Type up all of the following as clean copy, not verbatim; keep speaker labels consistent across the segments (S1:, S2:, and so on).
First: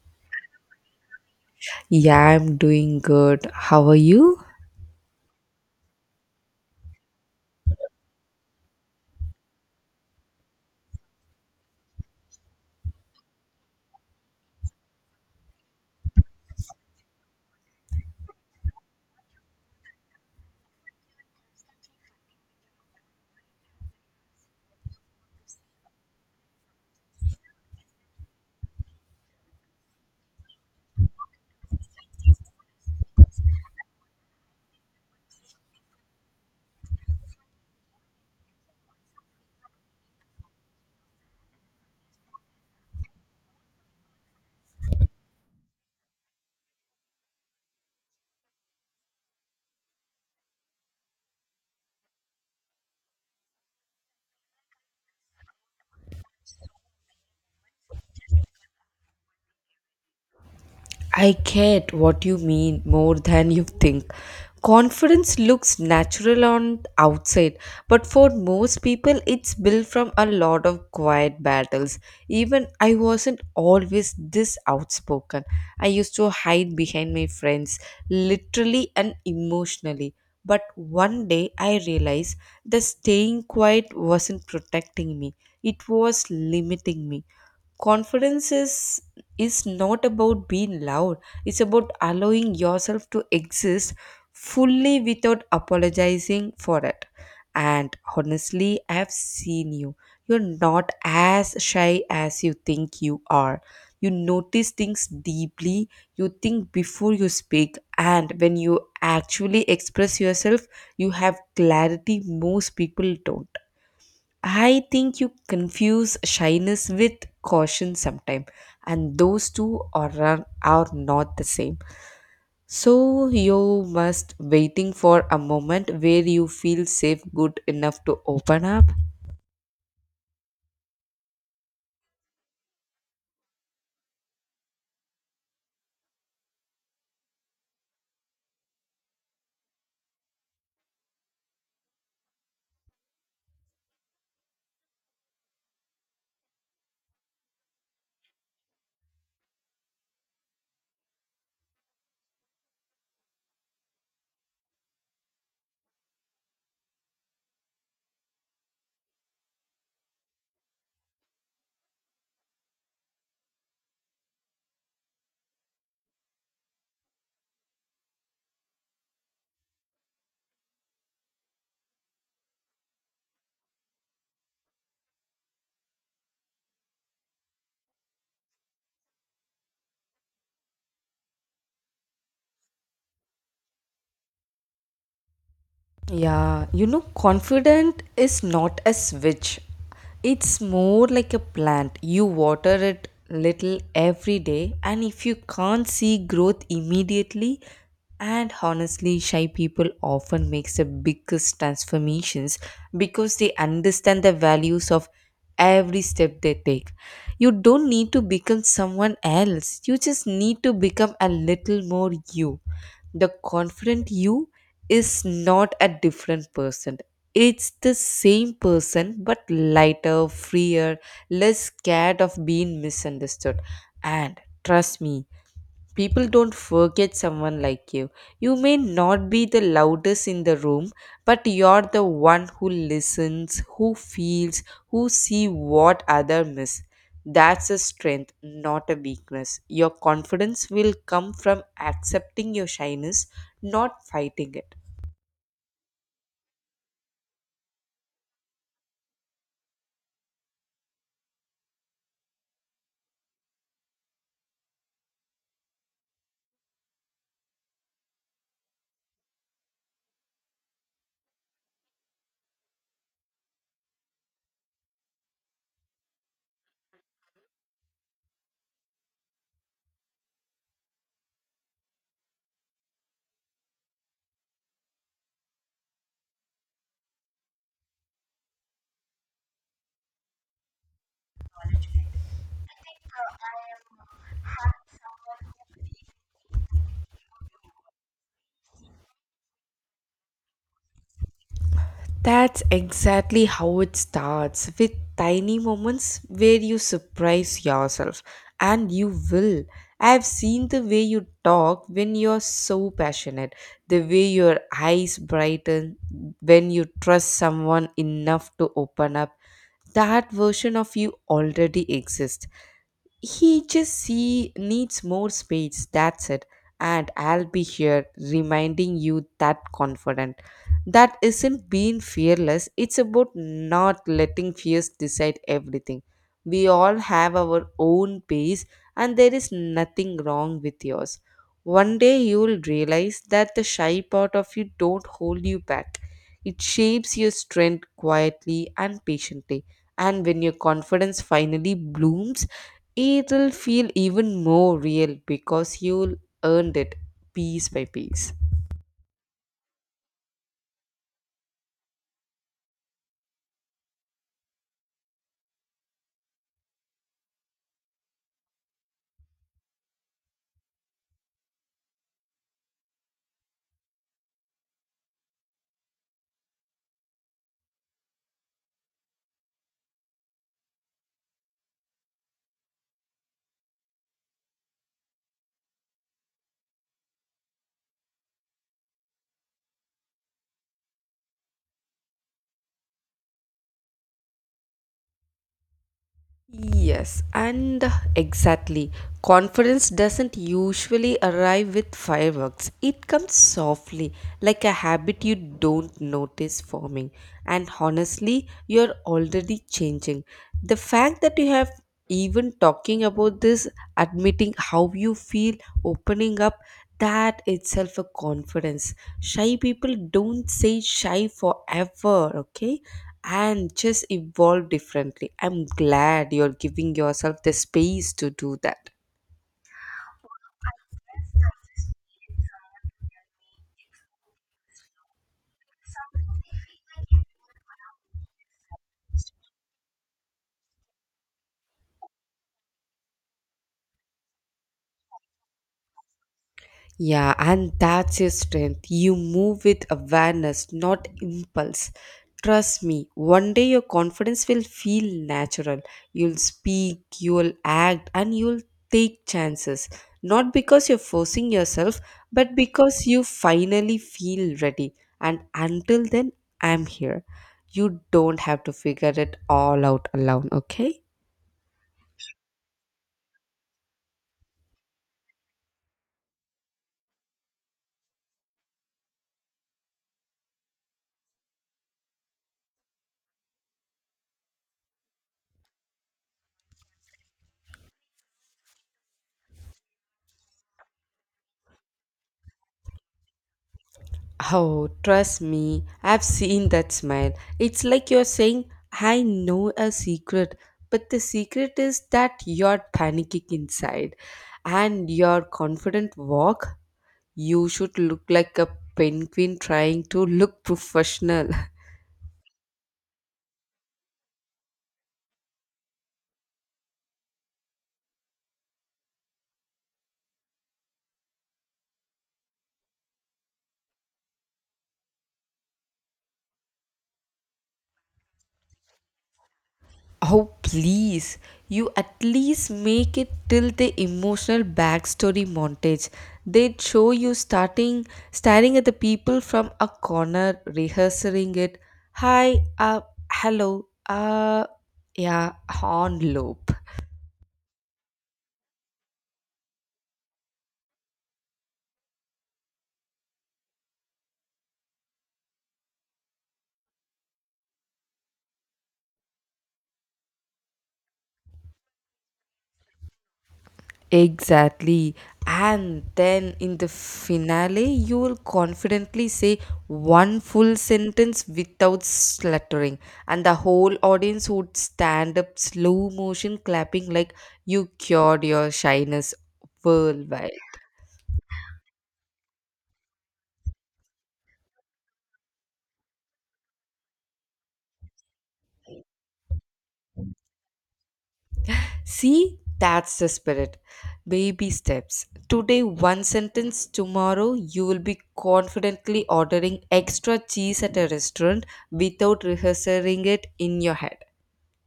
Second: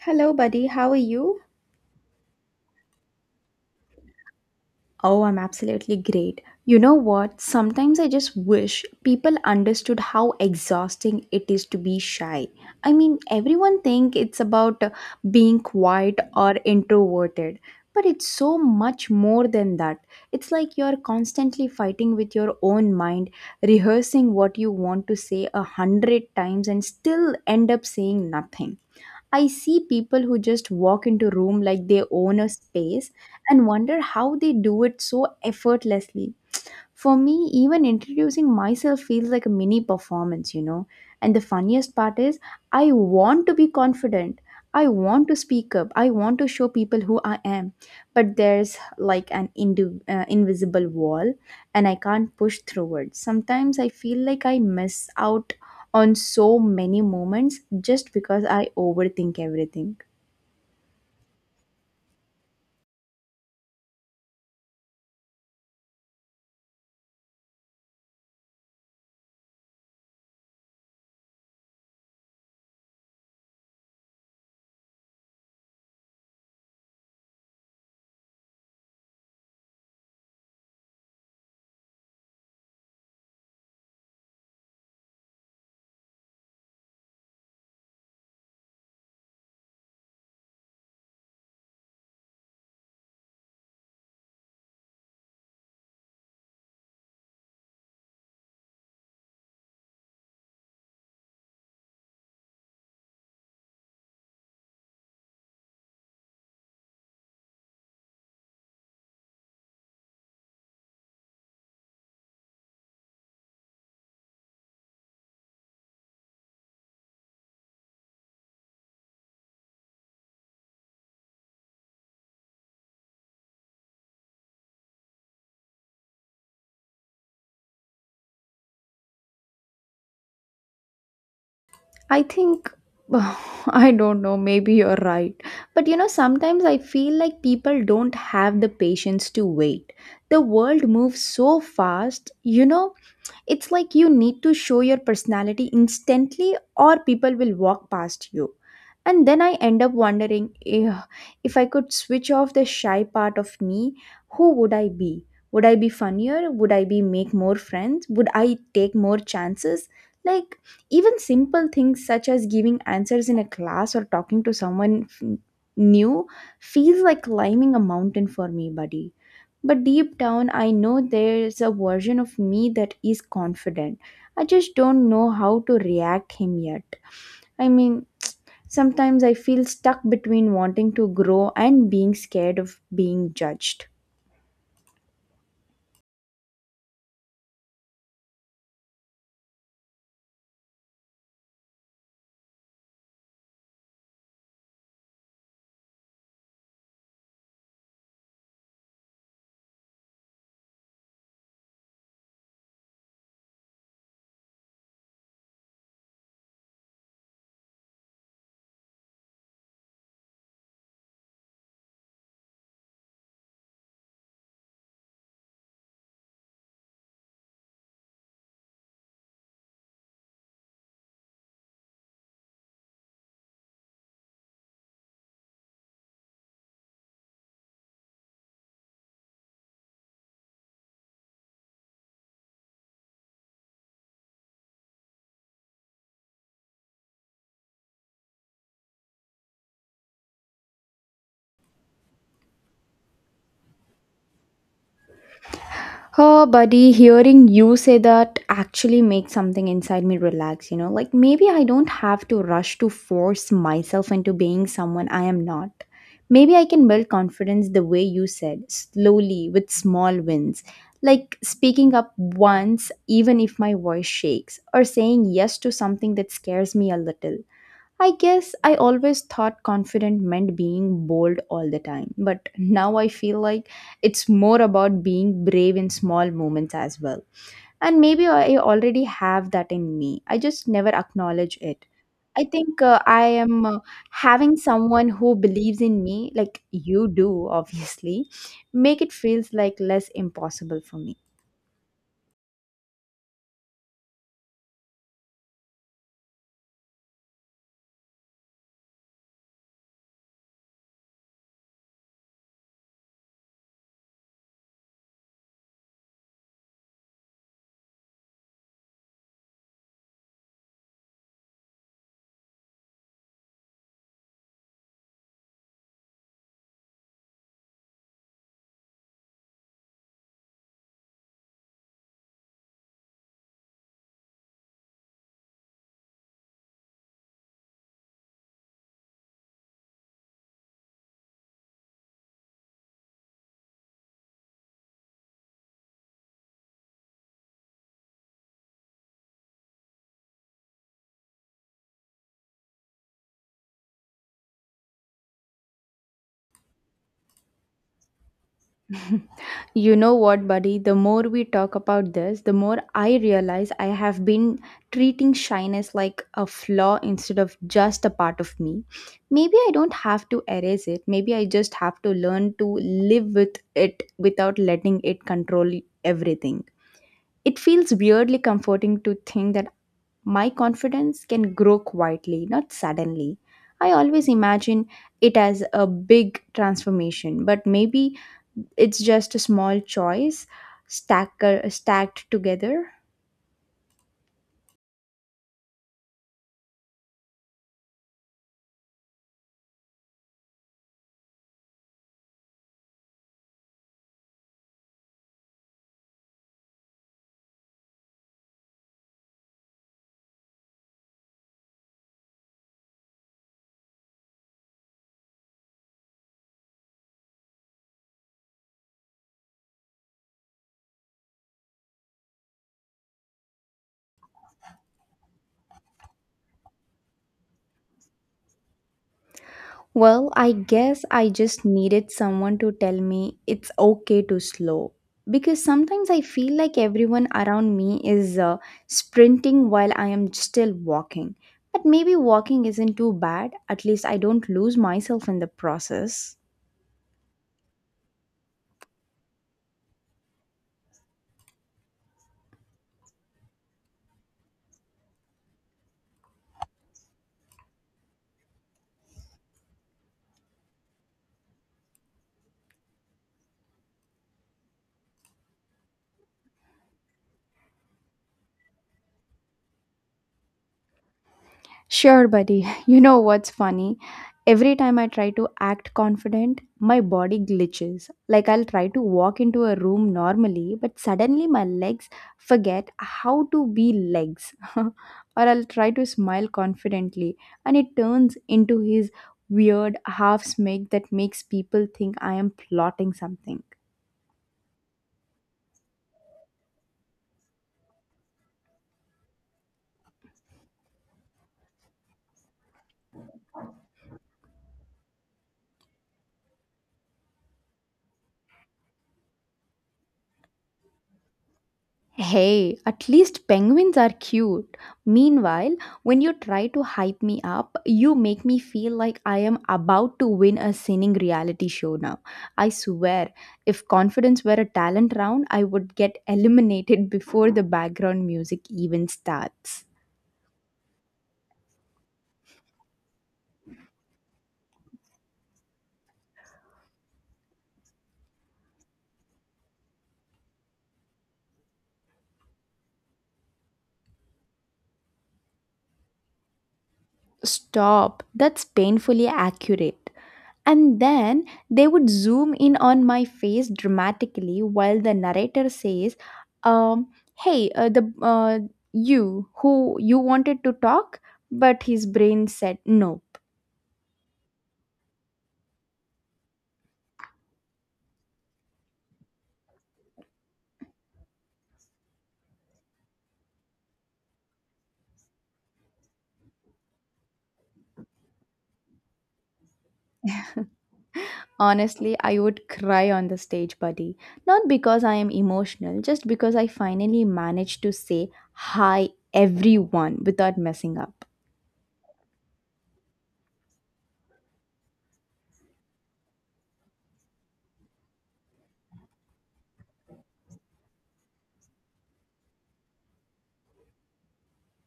S1: Hello, buddy. How are you?
S2: Yeah, I'm doing good. How are you?
S1: Oh, I'm absolutely great. You know what? Sometimes I just wish people understood how exhausting it is to be shy. I mean, everyone think it's about being quiet or introverted, but it's so much more than that. It's like you're constantly fighting with your own mind, rehearsing what you want to say a hundred times and still end up saying nothing. I see people who just walk into room like they own a space and wonder how they do it so effortlessly. For me, even introducing myself feels like a mini performance, you know. And the funniest part is, I want to be confident. I want to speak up. I want to show people who I am. But there's like an invisible wall, and I can't push through it. Sometimes I feel like I miss out on so many moments just because I overthink everything.
S2: I get what you mean more than you think. Confidence looks natural on outside, but for most people it's built from a lot of quiet battles. Even I wasn't always this outspoken. I used to hide behind my friends literally and emotionally. But one day I realized that staying quiet wasn't protecting me. It was limiting me. Confidence is not about being loud. It's about allowing yourself to exist fully without apologizing for it. And honestly, I've seen you. You're not as shy as you think you are. You notice things deeply. You think before you speak, and when you actually express yourself, you have clarity most people don't. I think you confuse shyness with caution sometimes, and those two are not the same. So you must waiting for a moment where you feel safe good enough to open up.
S1: I think, I don't know, maybe you're right. But you know, sometimes I feel like people don't have the patience to wait. The world moves so fast, you know, it's like you need to show your personality instantly, or people will walk past you. And then I end up wondering, "Ugh, if I could switch off the shy part of me, who would I be? Would I be funnier? Would I be make more friends? Would I take more chances? Like even simple things such as giving answers in a class or talking to someone new feels like climbing a mountain for me, buddy. But deep down, I know there's a version of me that is confident. I just don't know how to react him yet. I mean, sometimes I feel stuck between wanting to grow and being scared of being judged.
S2: Yeah, you know, confident is not a switch. It's more like a plant. You water it little every day, and if you can't see growth immediately, and honestly, shy people often makes the biggest transformations because they understand the values of every step they take. You don't need to become someone else, you just need to become a little more you. The confident you is not a different person. It's the same person but lighter, freer, less scared of being misunderstood. And trust me, people don't forget someone like you. You may not be the loudest in the room, but you're the one who listens, who feels, who see what other miss. That's a strength, not a weakness. Your confidence will come from accepting your shyness, not fighting it.
S1: Oh, buddy, hearing you say that actually makes something inside me relax, you know? Like maybe I don't have to rush to force myself into being someone I am not. Maybe I can build confidence the way you said, slowly with small wins. Like speaking up once, even if my voice shakes, or saying yes to something that scares me a little. I guess I always thought confident meant being bold all the time, but now I feel like it's more about being brave in small moments as well. And maybe I already have that in me, I just never acknowledge it. I think I am having someone who believes in me, like you do, obviously, make it feels like less impossible for me.
S2: That's exactly how it starts, with tiny moments where you surprise yourself, and you will. I've seen the way you talk when you're so passionate, the way your eyes brighten when you trust someone enough to open up. That version of you already exists, he needs more space, that's it. And I'll be here reminding you that confident. That isn't being fearless, it's about not letting fears decide everything. We all have our own pace, and there is nothing wrong with yours. One day you will realize that the shy part of you don't hold you back. It shapes your strength quietly and patiently. And when your confidence finally blooms, it'll feel even more real because you'll earned it piece by piece.
S1: You know what, buddy? The more we talk about this, the more I realize I have been treating shyness like a flaw instead of just a part of me. Maybe I don't have to erase it. Maybe I just have to learn to live with it without letting it control everything. It feels weirdly comforting to think that my confidence can grow quietly, not suddenly. I always imagine it as a big transformation, but maybe it's just a small choice stacker, stacked together.
S2: Yes, and exactly. Confidence doesn't usually arrive with fireworks. It comes softly, like a habit you don't notice forming. And honestly, you're already changing. The fact that you have even talking about this, admitting how you feel, opening up, that itself a confidence. Shy people don't say shy forever, okay? And just evolve differently. I'm glad you're giving yourself the space to do that.
S1: Well, I guess I just needed someone to tell me it's okay to slow. Because sometimes I feel like everyone around me is sprinting while I am still walking. But maybe walking isn't too bad, at least I don't lose myself in the process.
S2: Yeah, and that's your strength. You move with awareness, not impulse. Trust me, one day your confidence will feel natural. You'll speak, you'll act, and you'll take chances. Not because you're forcing yourself, but because you finally feel ready. And until then, I'm here. You don't have to figure it all out alone, okay?
S1: Sure, buddy. You know what's funny? Every time I try to act confident, my body glitches. Like I'll try to walk into a room normally, but suddenly my legs forget how to be legs. Or I'll try to smile confidently, and it turns into his weird half smile that makes people think I am plotting something.
S2: Oh, trust me, I've seen that smile. It's like you're saying, I know a secret, but the secret is that you're panicking inside and your confident walk. You should look like a penguin trying to look professional.
S1: Hey, at least penguins are cute. Meanwhile, when you try to hype me up, you make me feel like I am about to win a singing reality show now. I swear, if confidence were a talent round, I would get eliminated before the background music even starts.
S2: Oh, please. You at least make it till the emotional backstory montage. They'd show you starting staring at the people from a corner, rehearsing it. Hi, uh, hello, uh, yeah, on loop.
S1: Stop, that's painfully accurate. And then they would zoom in on my face dramatically while the narrator says, um, Hey, the you who you wanted to talk, but his brain said nope.
S2: Exactly. And then in the finale, you will confidently say one full sentence without stuttering, and the whole audience would stand up slow motion clapping like you cured your shyness worldwide.
S1: Honestly, I would cry on the stage, buddy. Not because I am emotional, just because I finally managed to say hi everyone without messing up.
S2: See, that's the spirit. Baby steps. Today, one sentence. Tomorrow, you will be confidently ordering extra cheese at a restaurant without rehearsing it in your head.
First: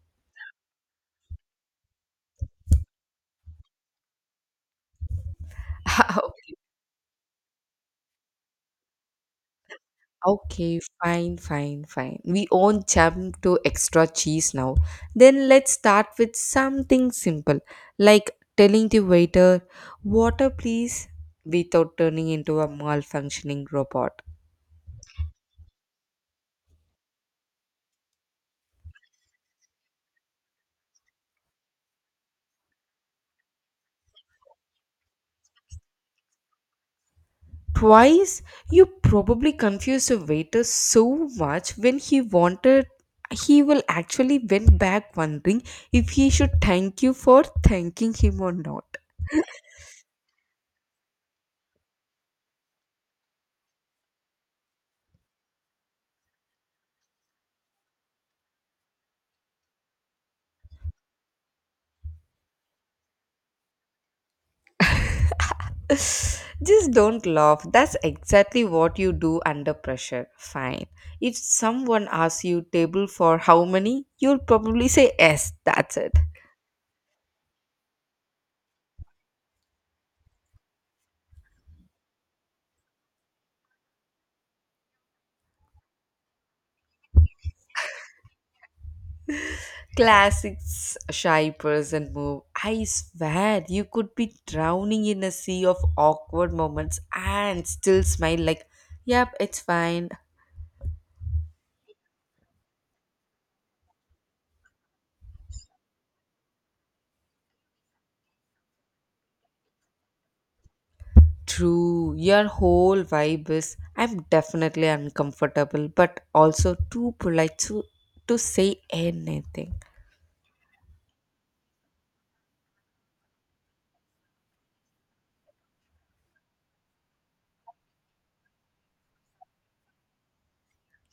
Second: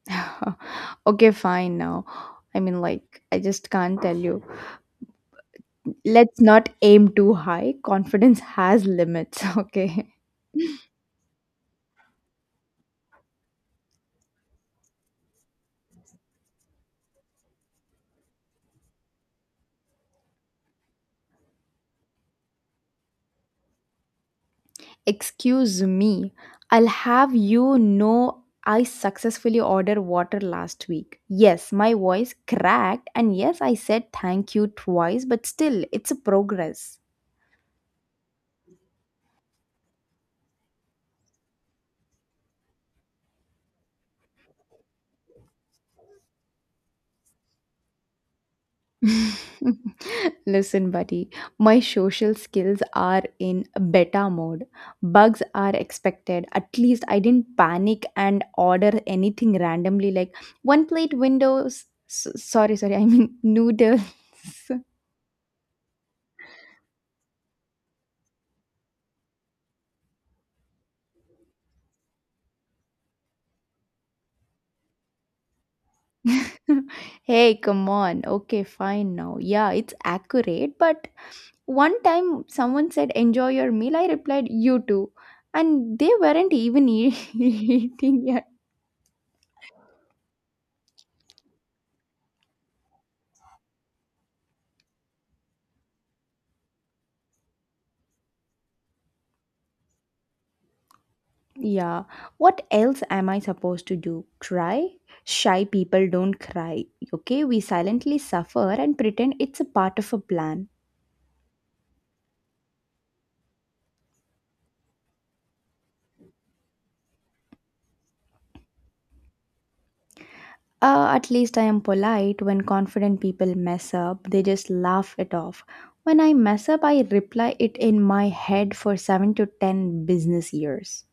S1: Okay, fine now. I mean, like, I just can't tell you. Let's not aim too high. Confidence has limits, okay?
S2: Okay, fine, fine, fine. We won't jump to extra cheese now. Then let's start with something simple, like telling the waiter, water please, without turning into a malfunctioning robot.
S1: Excuse me, I'll have you know I successfully ordered water last week. Yes, my voice cracked, and yes, I said thank you twice, but still, it's a progress.
S2: Twice, you probably confused the waiter so much when he wanted, he will actually went back wondering if he should thank you for thanking him or not.
S1: Listen, buddy, my social skills are in beta mode. Bugs are expected. At least I didn't panic and order anything randomly like one plate windows. Sorry, sorry, I mean noodles.
S2: Just don't laugh. That's exactly what you do under pressure. Fine. If someone asks you table for how many, you'll probably say yes, that's it.
S1: Hey, come on. Okay, fine now. Yeah, it's accurate, but one time someone said, "Enjoy your meal." I replied, "You too." And they weren't even eating. Yeah.
S2: Classic shy person move. I swear you could be drowning in a sea of awkward moments and still smile like, yep, it's fine.
S1: Yeah. What else am I supposed to do? Cry? Shy people don't cry. Okay, we silently suffer and pretend it's a part of a plan.
S2: True, your whole vibe is I'm definitely uncomfortable, but also too polite to say anything.
S1: At least I am polite. When confident people mess up, they just laugh it off. When I mess up, I reply it in my head for 7 to 10 business years.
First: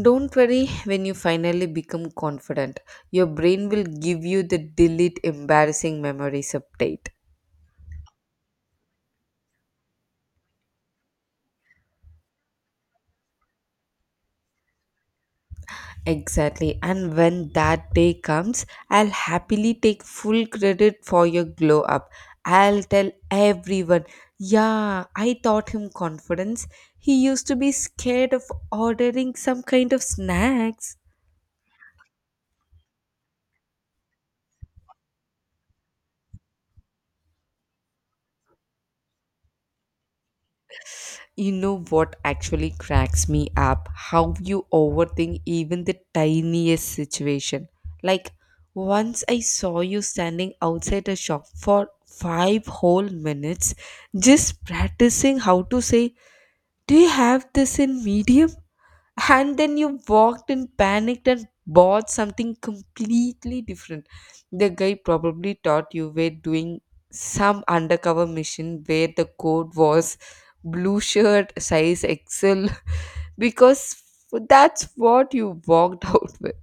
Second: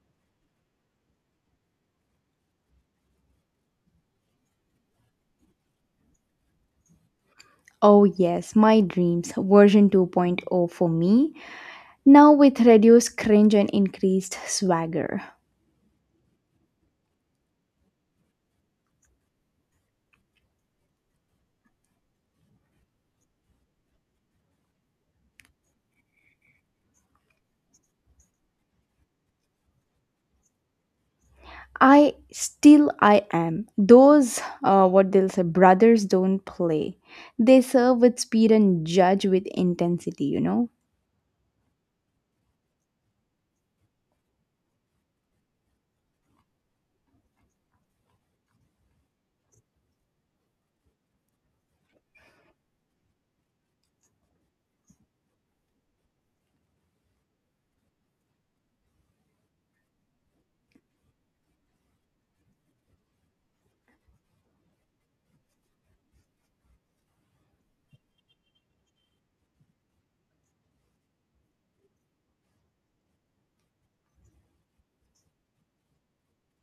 S2: Don't worry, when you finally become confident, your brain will give you the delete embarrassing memories update.
S1: Oh, yes, my dreams, version 2.0 for me, now with reduced cringe and increased swagger.
S2: Exactly. And when that day comes, I'll happily take full credit for your glow up. I'll tell everyone, yeah, I taught him confidence. He used to be scared of ordering some kind of snacks.
S1: I still I am. Those what they'll say brothers don't play. They serve with speed and judge with intensity, you know.
S2: You know what actually cracks me up? How you overthink even the tiniest situation. Like, once I saw you standing outside a shop for five whole minutes just practicing how to say, do you have this in medium? And then you walked in panicked and bought something completely different. The guy probably thought you were doing some undercover mission where the code was blue shirt size XL because that's what you walked out with.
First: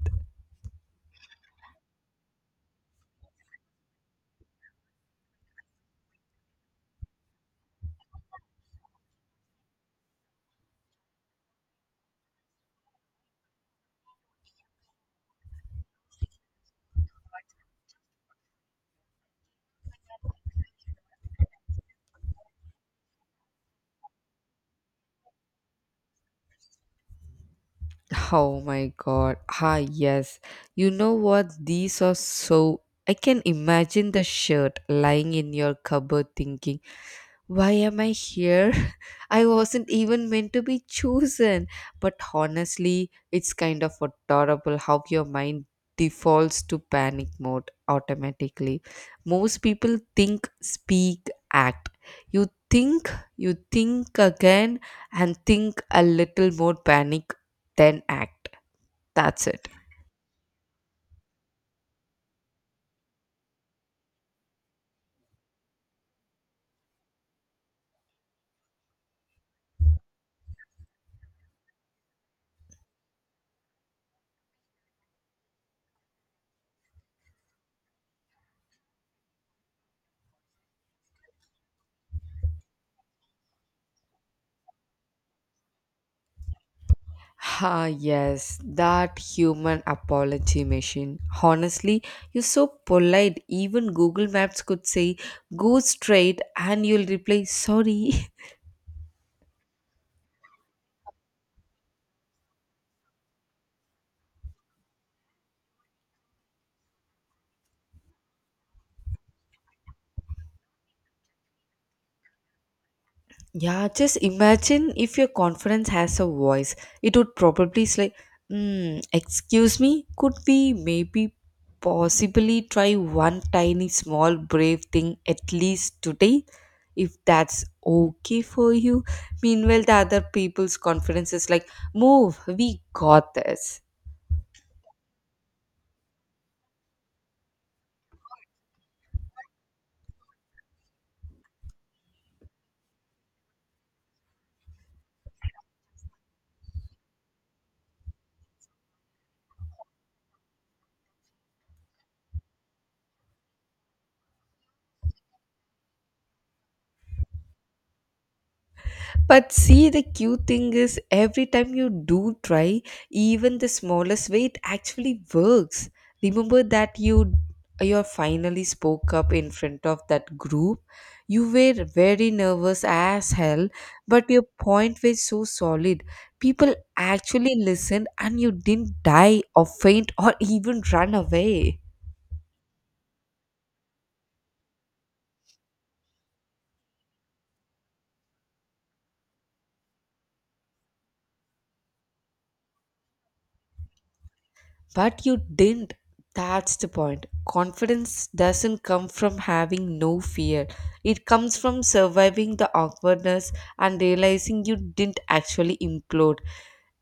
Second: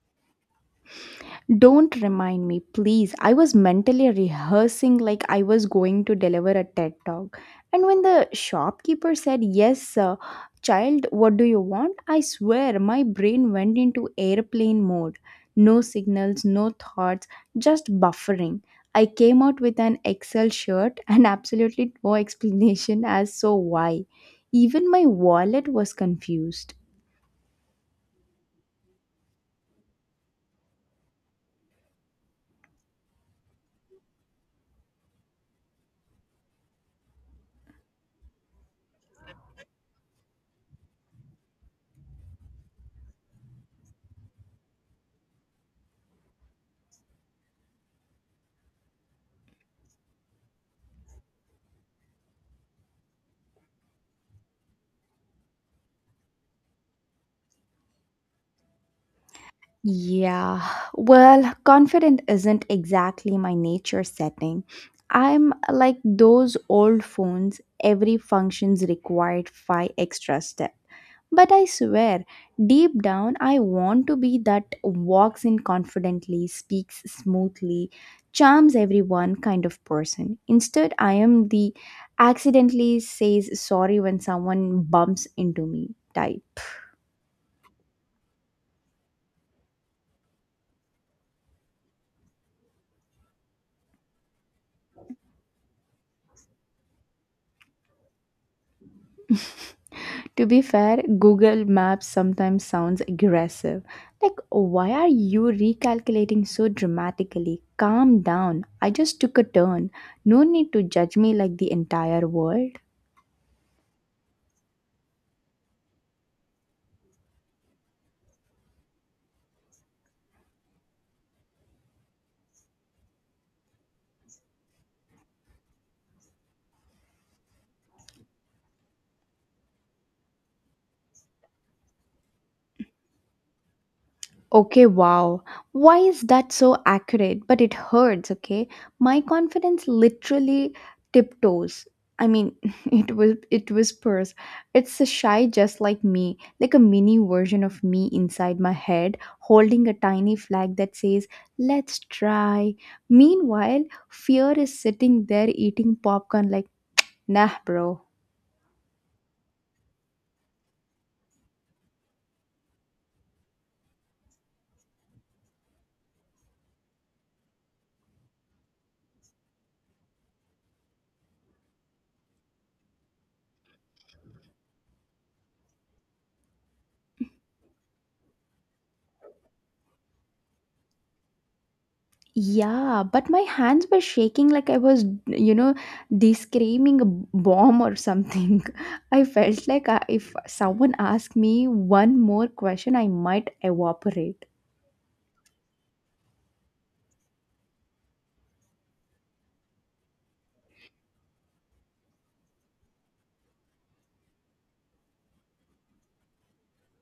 S1: Don't remind me, please. I was mentally rehearsing like I was going to deliver a TED talk. And when the shopkeeper said, "Yes, child, what do you want?" I swear my brain went into airplane mode. No signals, no thoughts, just buffering. I came out with an Excel shirt and absolutely no explanation as so why. Even my wallet was confused.
S2: Oh my god. Ah, yes. You know what? These are so. I can imagine the shirt lying in your cupboard thinking. Why am I here? I wasn't even meant to be chosen. But honestly, it's kind of adorable how your mind defaults to panic mode automatically. Most people think, speak, act. You think, you think again, and think a little more panic, then act. That's it.
S1: Yeah, well, confident isn't exactly my nature setting. I'm like those old phones, every function's required five extra steps. But I swear, deep down, I want to be that walks in confidently, speaks smoothly, charms everyone kind of person. Instead, I am the accidentally says sorry when someone bumps into me type.
S2: Ah, yes, that human apology machine. Honestly, you're so polite. Even Google Maps could say, go straight, and you'll reply, sorry.
S1: To be fair, Google Maps sometimes sounds aggressive. Like, why are you recalculating so dramatically? Calm down. I just took a turn. No need to judge me like the entire world.
S2: Yeah, just imagine if your conference has a voice. It would probably say, excuse me, could we maybe possibly try one tiny small brave thing at least today? If that's okay for you. Meanwhile, the other people's conference is like, move, we got this.
S1: Okay, wow. Why is that so accurate? But it hurts, okay? My confidence literally tiptoes. I mean, it whispers. It's a shy just like me, like a mini version of me inside my head, holding a tiny flag that says, "Let's try." Meanwhile, fear is sitting there eating popcorn like, "Nah, bro."
S2: But see, the cute thing is, every time you do try, even the smallest way, it actually works. Remember that you finally spoke up in front of that group. You were very nervous as hell, but your point was so solid. People actually listened, and you didn't die or faint or even run away.
S1: Yeah, but my hands were shaking like I was, you know, descreaming a bomb or something. I felt like I, if someone asked me one more question, I might evaporate.
S2: But you didn't. That's the point. Confidence doesn't come from having no fear, it comes from surviving the awkwardness and realizing you didn't actually implode.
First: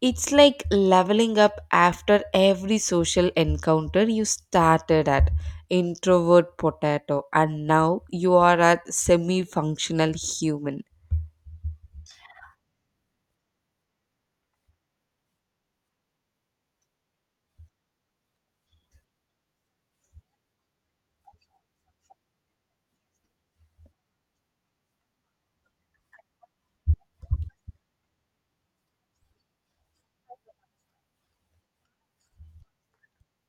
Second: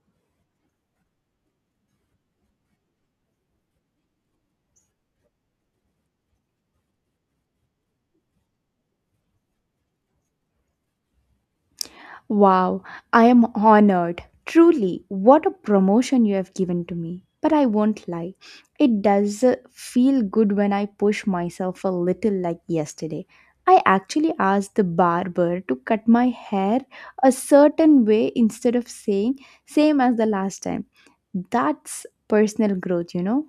S2: It's like leveling up after every social encounter. You started at introvert potato, and now you are a semi functional human.
S1: Wow, I am honored. Truly, what a promotion you have given to me. But I won't lie, it does feel good when I push myself a little, like yesterday. I actually asked the barber to cut my hair a certain way instead of saying same as the last time. That's personal growth, you know.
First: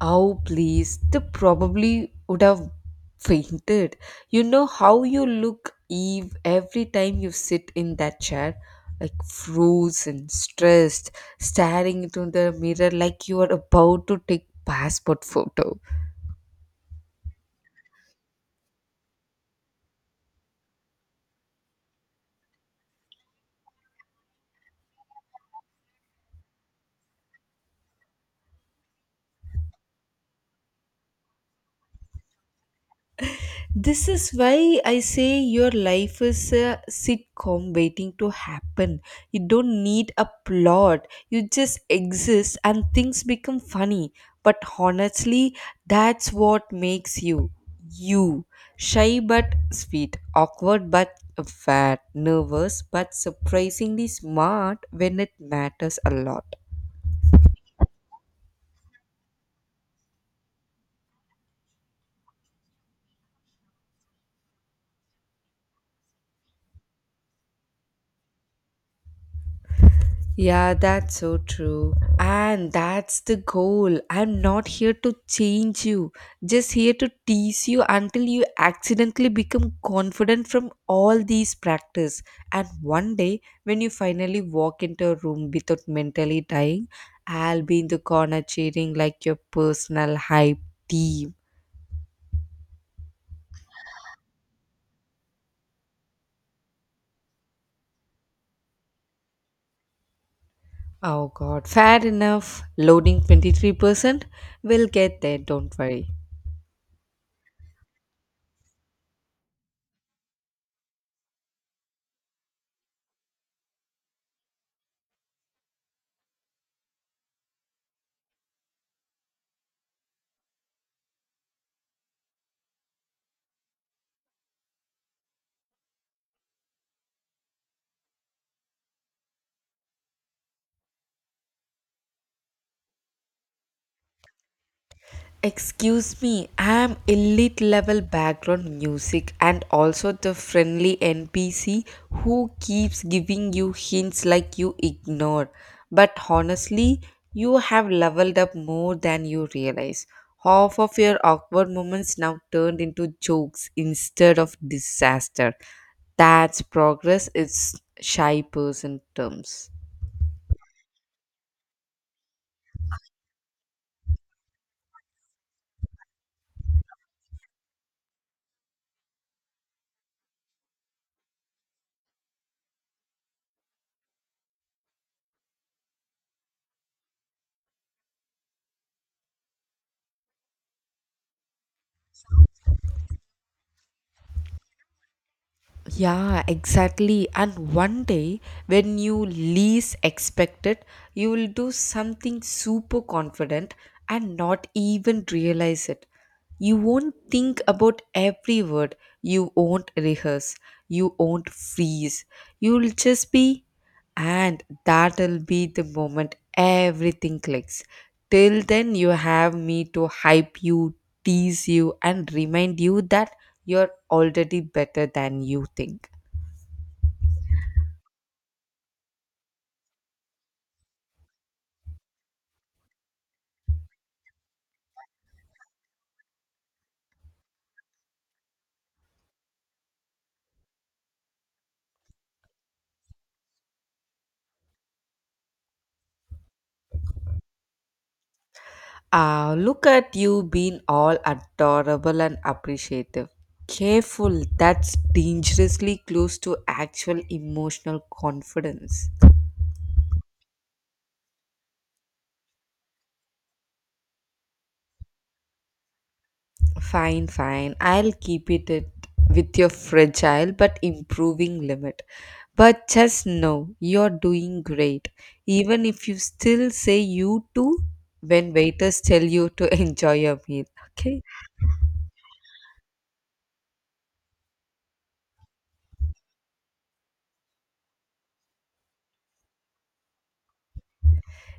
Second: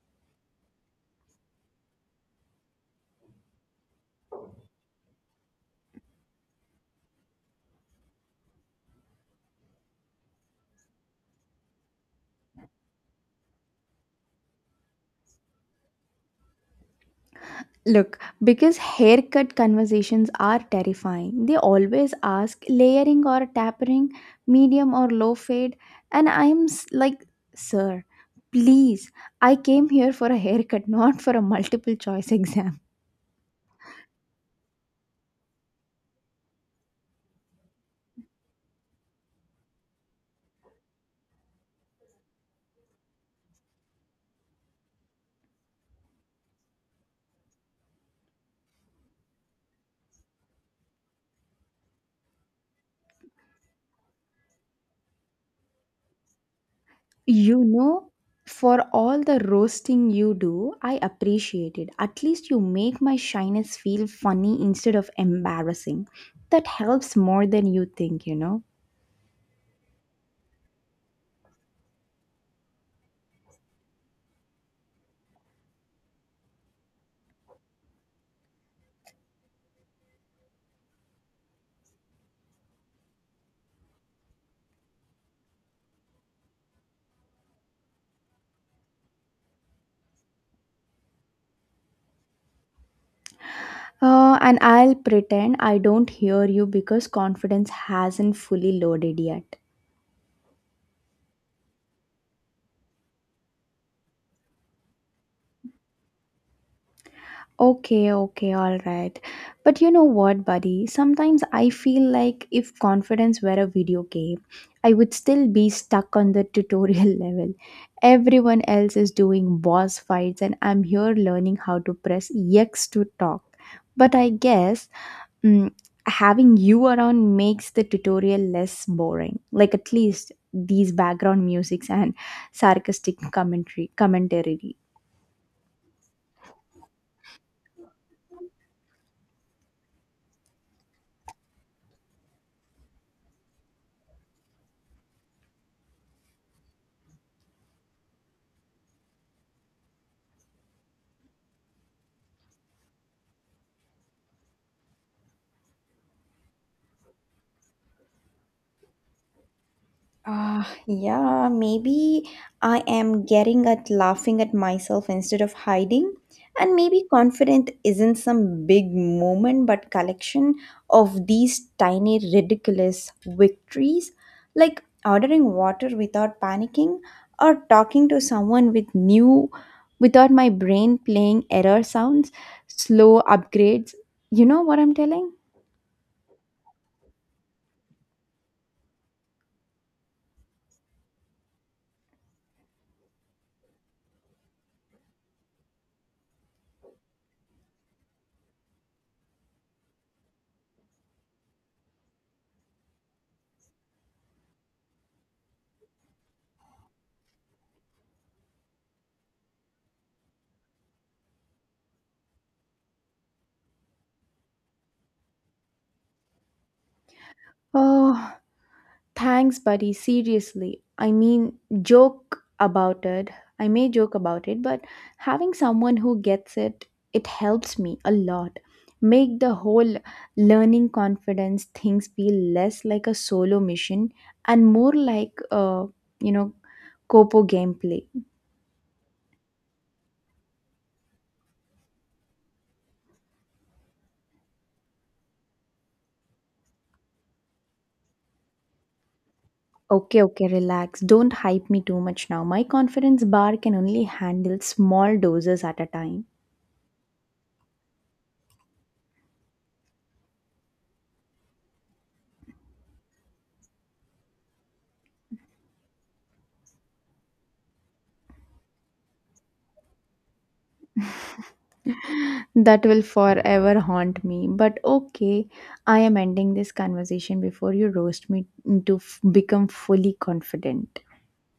S2: Oh, please. They probably would have fainted. You know how you look, Eve, every time you sit in that chair, like frozen, stressed, staring into the mirror like you are about to take passport photo.
S1: Look, because haircut conversations are terrifying. They always ask layering or tapering, medium or low fade, and like, sir, please, I came here for a haircut, not for a multiple choice exam.
S2: This is why I say your life is a sitcom waiting to happen. You don't need a plot. You just exist and things become funny. But honestly, that's what makes you you. Shy but sweet, awkward but fat, nervous but surprisingly smart when it matters a lot.
S1: You know, for all the roasting you do, I appreciate it. At least you make my shyness feel funny instead of embarrassing. That helps more than you think, you know.
S2: Yeah, that's so true. And that's the goal. I'm not here to change you, just here to tease you until you accidentally become confident from all these practice. And one day, when you finally walk into a room without mentally dying, I'll be in the corner cheering like your personal hype team.
S1: And I'll pretend I don't hear you because confidence hasn't fully loaded yet.
S2: Oh god, fair enough. Loading 23%. We'll get there, don't worry.
S1: Okay, okay, all right. But you know what, buddy? Sometimes I feel like if confidence were a video game, I would still be stuck on the tutorial level. Everyone else is doing boss fights, and I'm here learning how to press X to talk. But I guess mm, having you around makes the tutorial less boring, like at least these background musics and sarcastic commentary.
S2: Excuse me, I'm elite level background music and also the friendly NPC who keeps giving you hints like you ignore. But honestly, you have leveled up more than you realize. Half of your awkward moments now turned into jokes instead of disaster. That's progress, it's shy person terms.
S1: Ah, yeah, maybe I am getting at laughing at myself instead of hiding. And maybe confident isn't some big moment, but collection of these tiny ridiculous victories, like ordering water without panicking or talking to someone with new without my brain playing error sounds, slow upgrades. You know what I'm telling?
S2: Yeah, exactly. And one day, when you least expect it, you will do something super confident and not even realize it. You won't think about every word, you won't rehearse, you won't freeze. You'll just be, and that'll be the moment everything clicks. Till then, you have me to hype you, tease you, and remind you that. You're already better than you think.
S1: Oh, thanks, buddy. Seriously. I mean, joke about it. I may joke about it, but having someone who gets it, it helps me a lot. Make the whole learning confidence things feel less like a solo mission and more like, you know, Copo gameplay.
S2: Ah, look at you being all adorable and appreciative. Careful, that's dangerously close to actual emotional confidence.
S1: Okay, okay, relax. Don't hype me too much now. My confidence bar can only handle small doses at a time.
S2: Fine, fine. I'll keep it at, with your fragile but improving limit. But just know you're doing great, even if you still say you too when waiters tell you to enjoy your meal. Okay?
S1: That will forever haunt me. But okay, I am ending this conversation before you roast me to become fully confident.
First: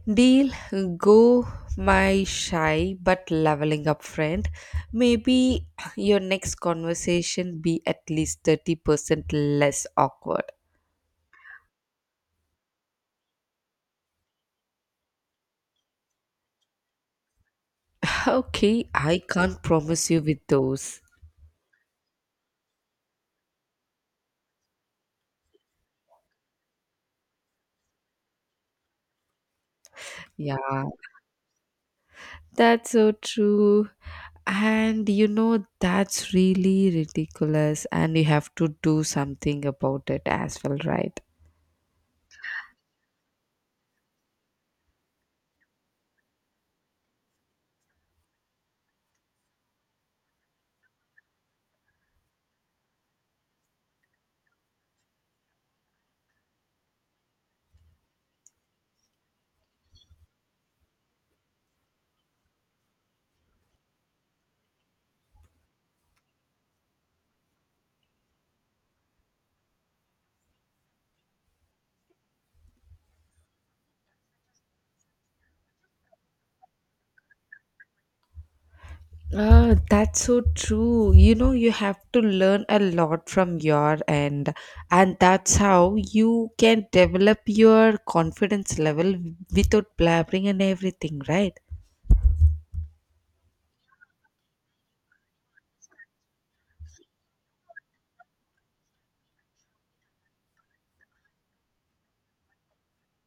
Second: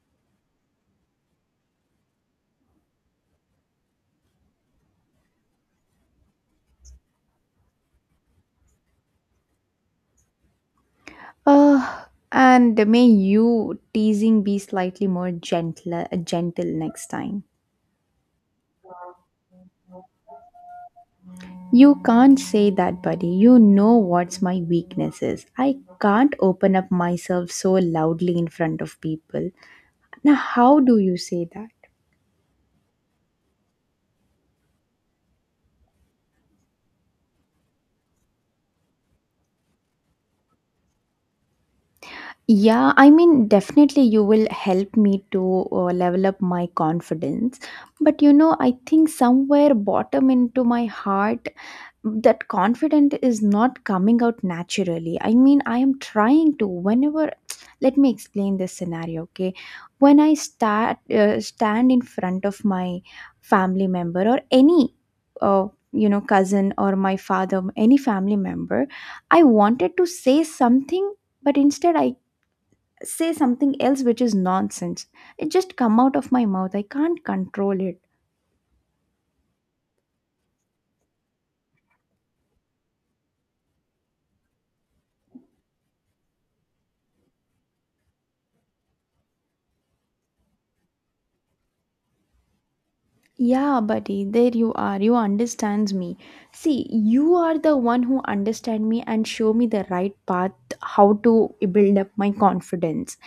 S2: Deal, go, my shy but leveling up friend. Maybe your next conversation be at least 30% less awkward.
S1: Uh, and may you teasing be slightly more gentle next time.
S2: Okay, I can't promise you with those.
S1: You can't say that, buddy. You know what's my weakness is. I can't open up myself so loudly in front of people. Now,
S2: Yeah,
S1: how do you say that?
S2: that's so true. And you know, that's really ridiculous, and you have to do something about it as well, right?
S1: Yeah, I mean, definitely you will help me to level up my confidence. But you know, I think somewhere bottom into my heart, that confidence is not coming out naturally. I mean, I am trying to, whenever, let me explain this scenario, okay? When I stand in front of my family member or any, you know, cousin or my father, any family member, I wanted to say something but instead I say something else which is nonsense. It just come out of my mouth. I can't control it.
S2: Ah, that's so true. You know, you have to learn a lot from your end, and that's how you can develop your confidence level without blabbering and everything, right?
S1: Yeah, buddy, there you are. You understands me. See, you are the one who understand me and show me the right path how to build up my confidence.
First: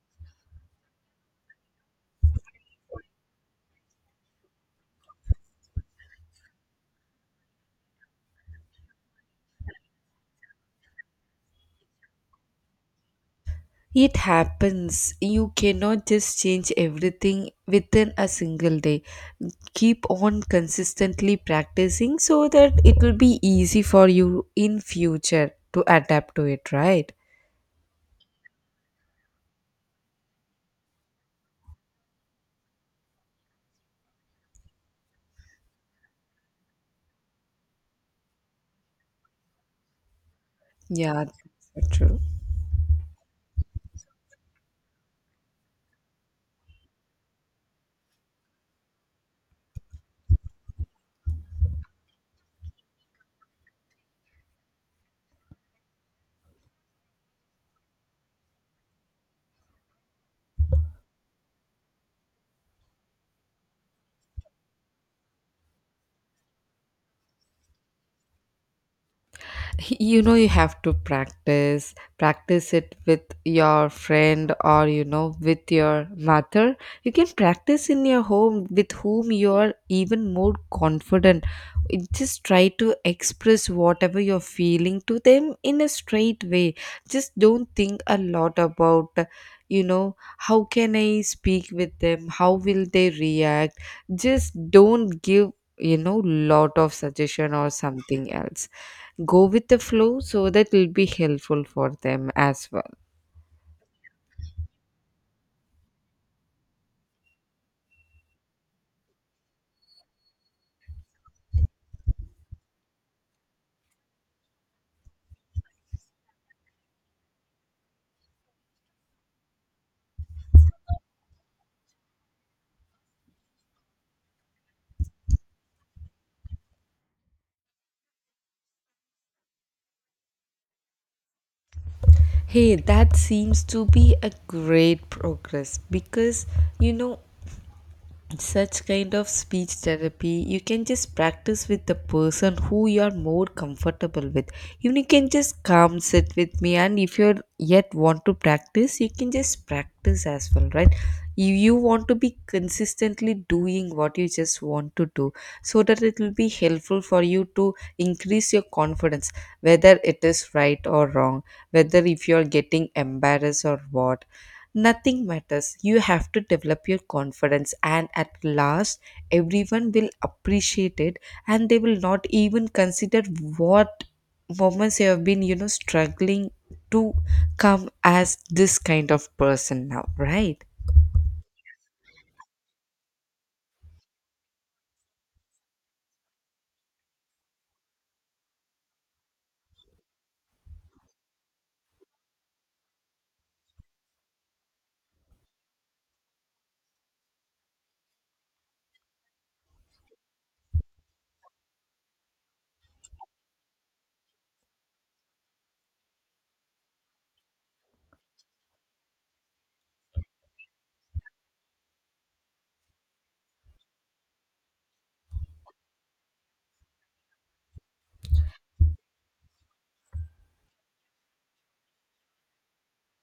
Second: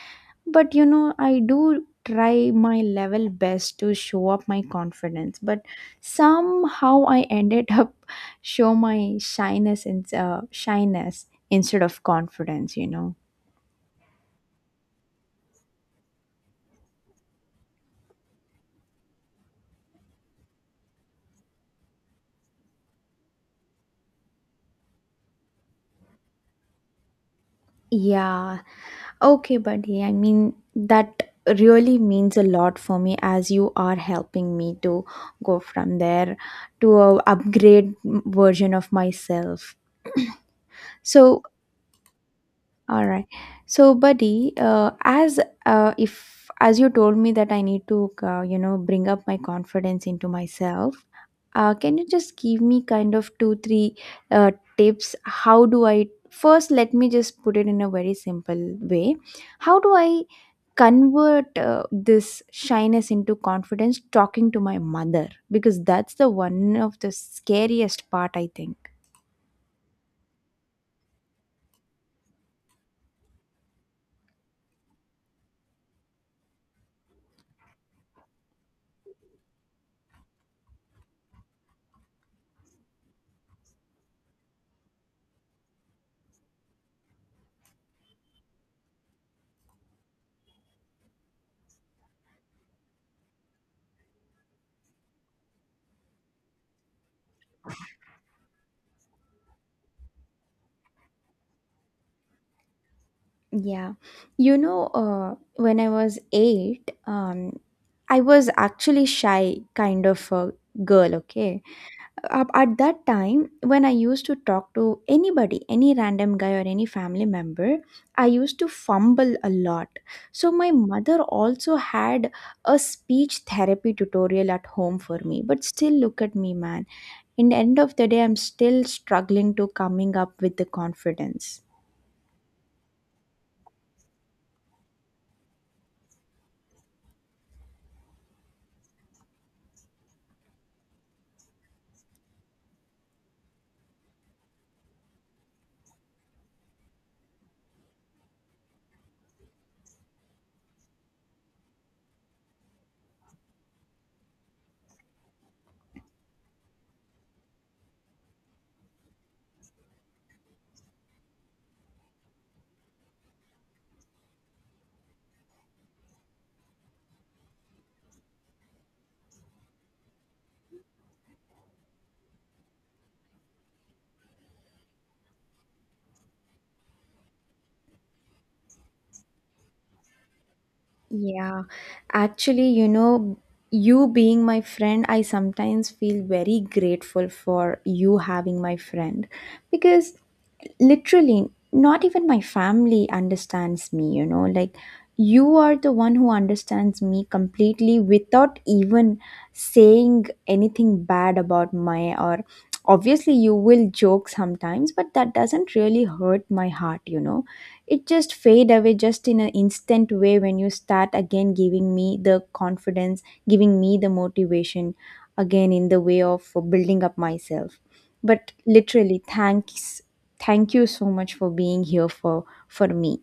S1: But you know, I do try my level best to show up my confidence, but somehow I ended up show my shyness and shyness instead of confidence, you know.
S2: It happens. You cannot just change everything within a single day. Keep on consistently practicing so that it will be easy for you in future to adapt to it, right?
S1: Yeah, okay, buddy. I mean, that really means a lot for me as you are helping me to go from there to a upgrade version of myself.
S2: Yeah, that's
S1: So,
S2: so true.
S1: all right. So, buddy, as if as you told me that I need to, you know, bring up my confidence into myself. Can you just give me kind of two, three uh, tips? How do I first? Let me just put it in a very simple way. How do I convert this shyness into confidence talking to my mother because that's the one of the scariest part I think.
S2: You know, you have to practice it with your friend, or you know, with your mother. You can practice in your home with whom you are even more confident. Just try to express whatever you're feeling to them in a straight way. Just don't think a lot about, you know, how can I speak with them, how will they react. Just don't give, you know, lot of suggestion or something else. Go with the flow, so that will be helpful for them as well.
S1: Yeah, you know, when I was 8, I was actually shy kind of a girl, okay. At that time when I used to talk to anybody, any random guy or any family member, I used to fumble a lot. So my mother also had a speech therapy tutorial at home for me, but still look at me, man. In the end of the day, I'm still struggling to coming up with the confidence.
S2: Hey, that seems to be a great progress because, you know, such kind of speech therapy you can just practice with the person who you are more comfortable with. You can just come sit with me, and if you're yet want to practice, you can just practice as well, right? You want to be consistently doing what you just want to do, so that it will be helpful for you to increase your confidence, whether it is right or wrong, whether if you are getting embarrassed or what, nothing matters. You have to develop your confidence, and at last, everyone will appreciate it and they will not even consider what moments you have been, you know, struggling to come as this kind of person now, right?
S1: Yeah, actually, you know, you being my friend, I sometimes feel very grateful for you having my friend because literally not even my family understands me, you know, like you are the one who understands me completely without even saying anything bad about my, or obviously you will joke sometimes but that doesn't really hurt my heart, you know. It just fade away just in an instant way when you start again giving me the confidence, giving me the motivation again in the way of building up myself. But literally thanks, thank you so much for being here for me.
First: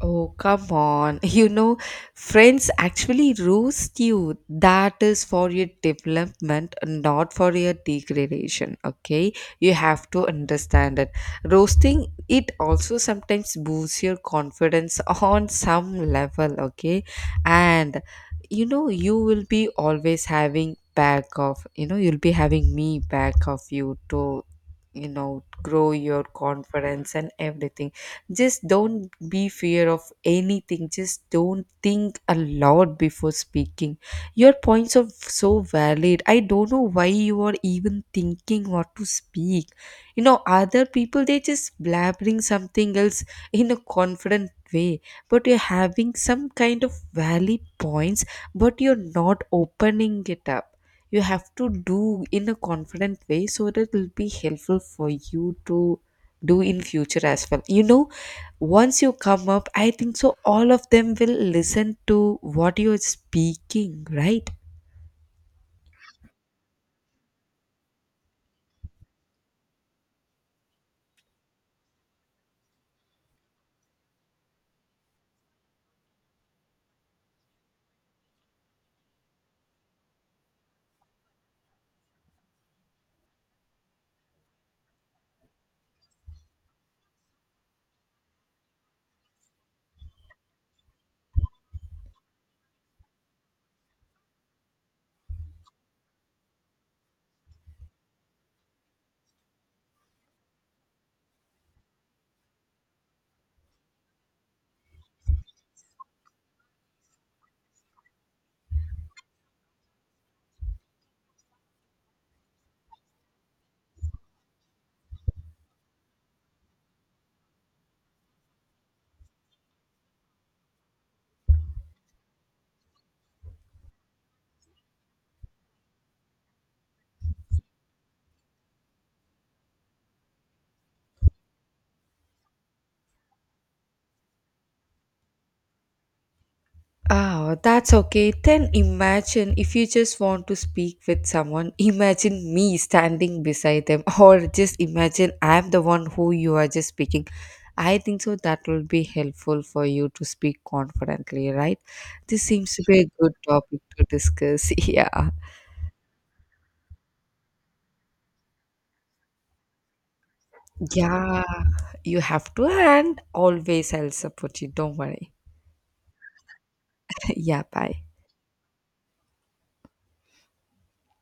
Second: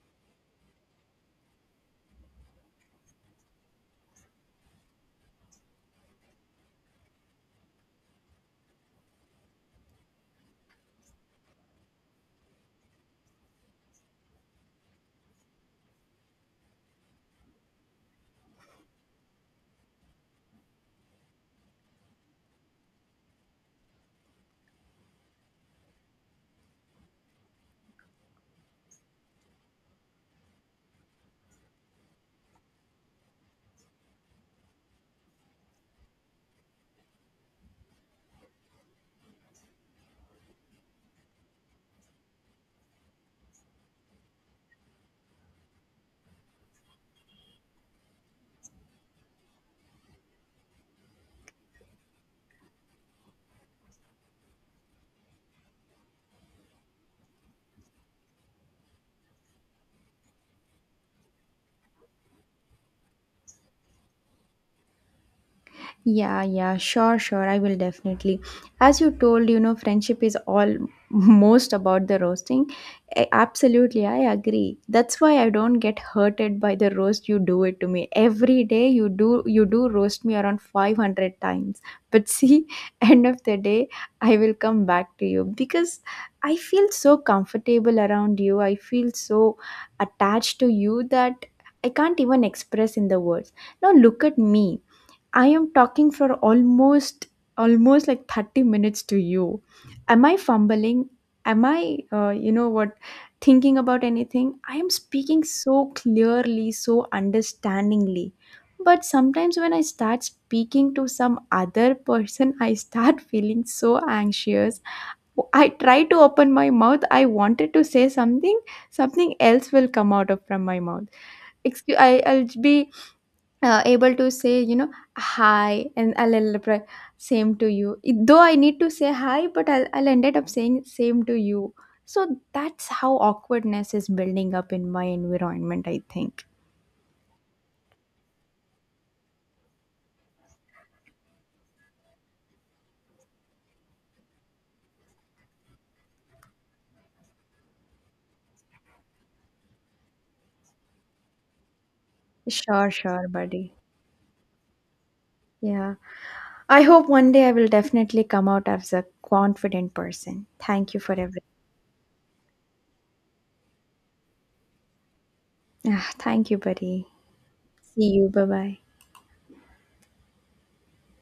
S2: Oh, come on. You know, friends actually roast you. That is for your development, not for your degradation. Okay? You have to understand it. Roasting, it also sometimes boosts your confidence on some level. Okay? And, you know, you will be always having back of, you know, you'll be having me back of you to, you know, grow your confidence and everything. Just don't be fear of anything, just don't think a lot before speaking. Your points are so valid, I don't know why you are even thinking what to speak. You know, other people they just blabbering something else in a confident way, but you're having some kind of valid points, but you're not opening it up. You have to do in a confident way, so that it will be helpful for you to do in future as well, you know. Once you come up, I think so all of them will listen to what you're speaking, right?
S1: Yeah, yeah, sure, sure. I will definitely. As you told, you know, friendship is all most about the roasting. Absolutely, I agree. That's why I don't get hurted by the roast you do it to me. Every day you do roast me around 500 times. But see, end of the day, I will come back to you because I feel so comfortable around you. I feel so attached to you that I can't even express in the words. Now look at me. I am talking for almost like 30 minutes to you. Am I fumbling? Am I you know what, thinking about anything? I am speaking so clearly, so understandingly. But sometimes when I start speaking to some other person, I start feeling so anxious. I try to open my mouth. I wanted to say something, something else will come out of from my mouth. Excuse I'll be able to say, you know, hi, and I'll end up like, same to you. Though I need to say hi, but I'll ended up saying same to you. So that's how awkwardness is building up in my environment, I think.
S2: Ah, that's okay. Then imagine if you just want to speak with someone, imagine me standing beside them, or just imagine I'm the one who you are just speaking. I think so that will be helpful for you to speak confidently, right? This seems to
S1: Sure,
S2: be a
S1: sure,
S2: good
S1: buddy.
S2: topic to discuss. Yeah.
S1: Yeah, I hope one day I will definitely come out as a confident person. Thank you for
S2: Yeah,
S1: everything.
S2: you have to, and always I'll support you. Don't worry.
S1: Ah, thank you, buddy.
S2: Yeah, bye.
S1: See you, bye bye.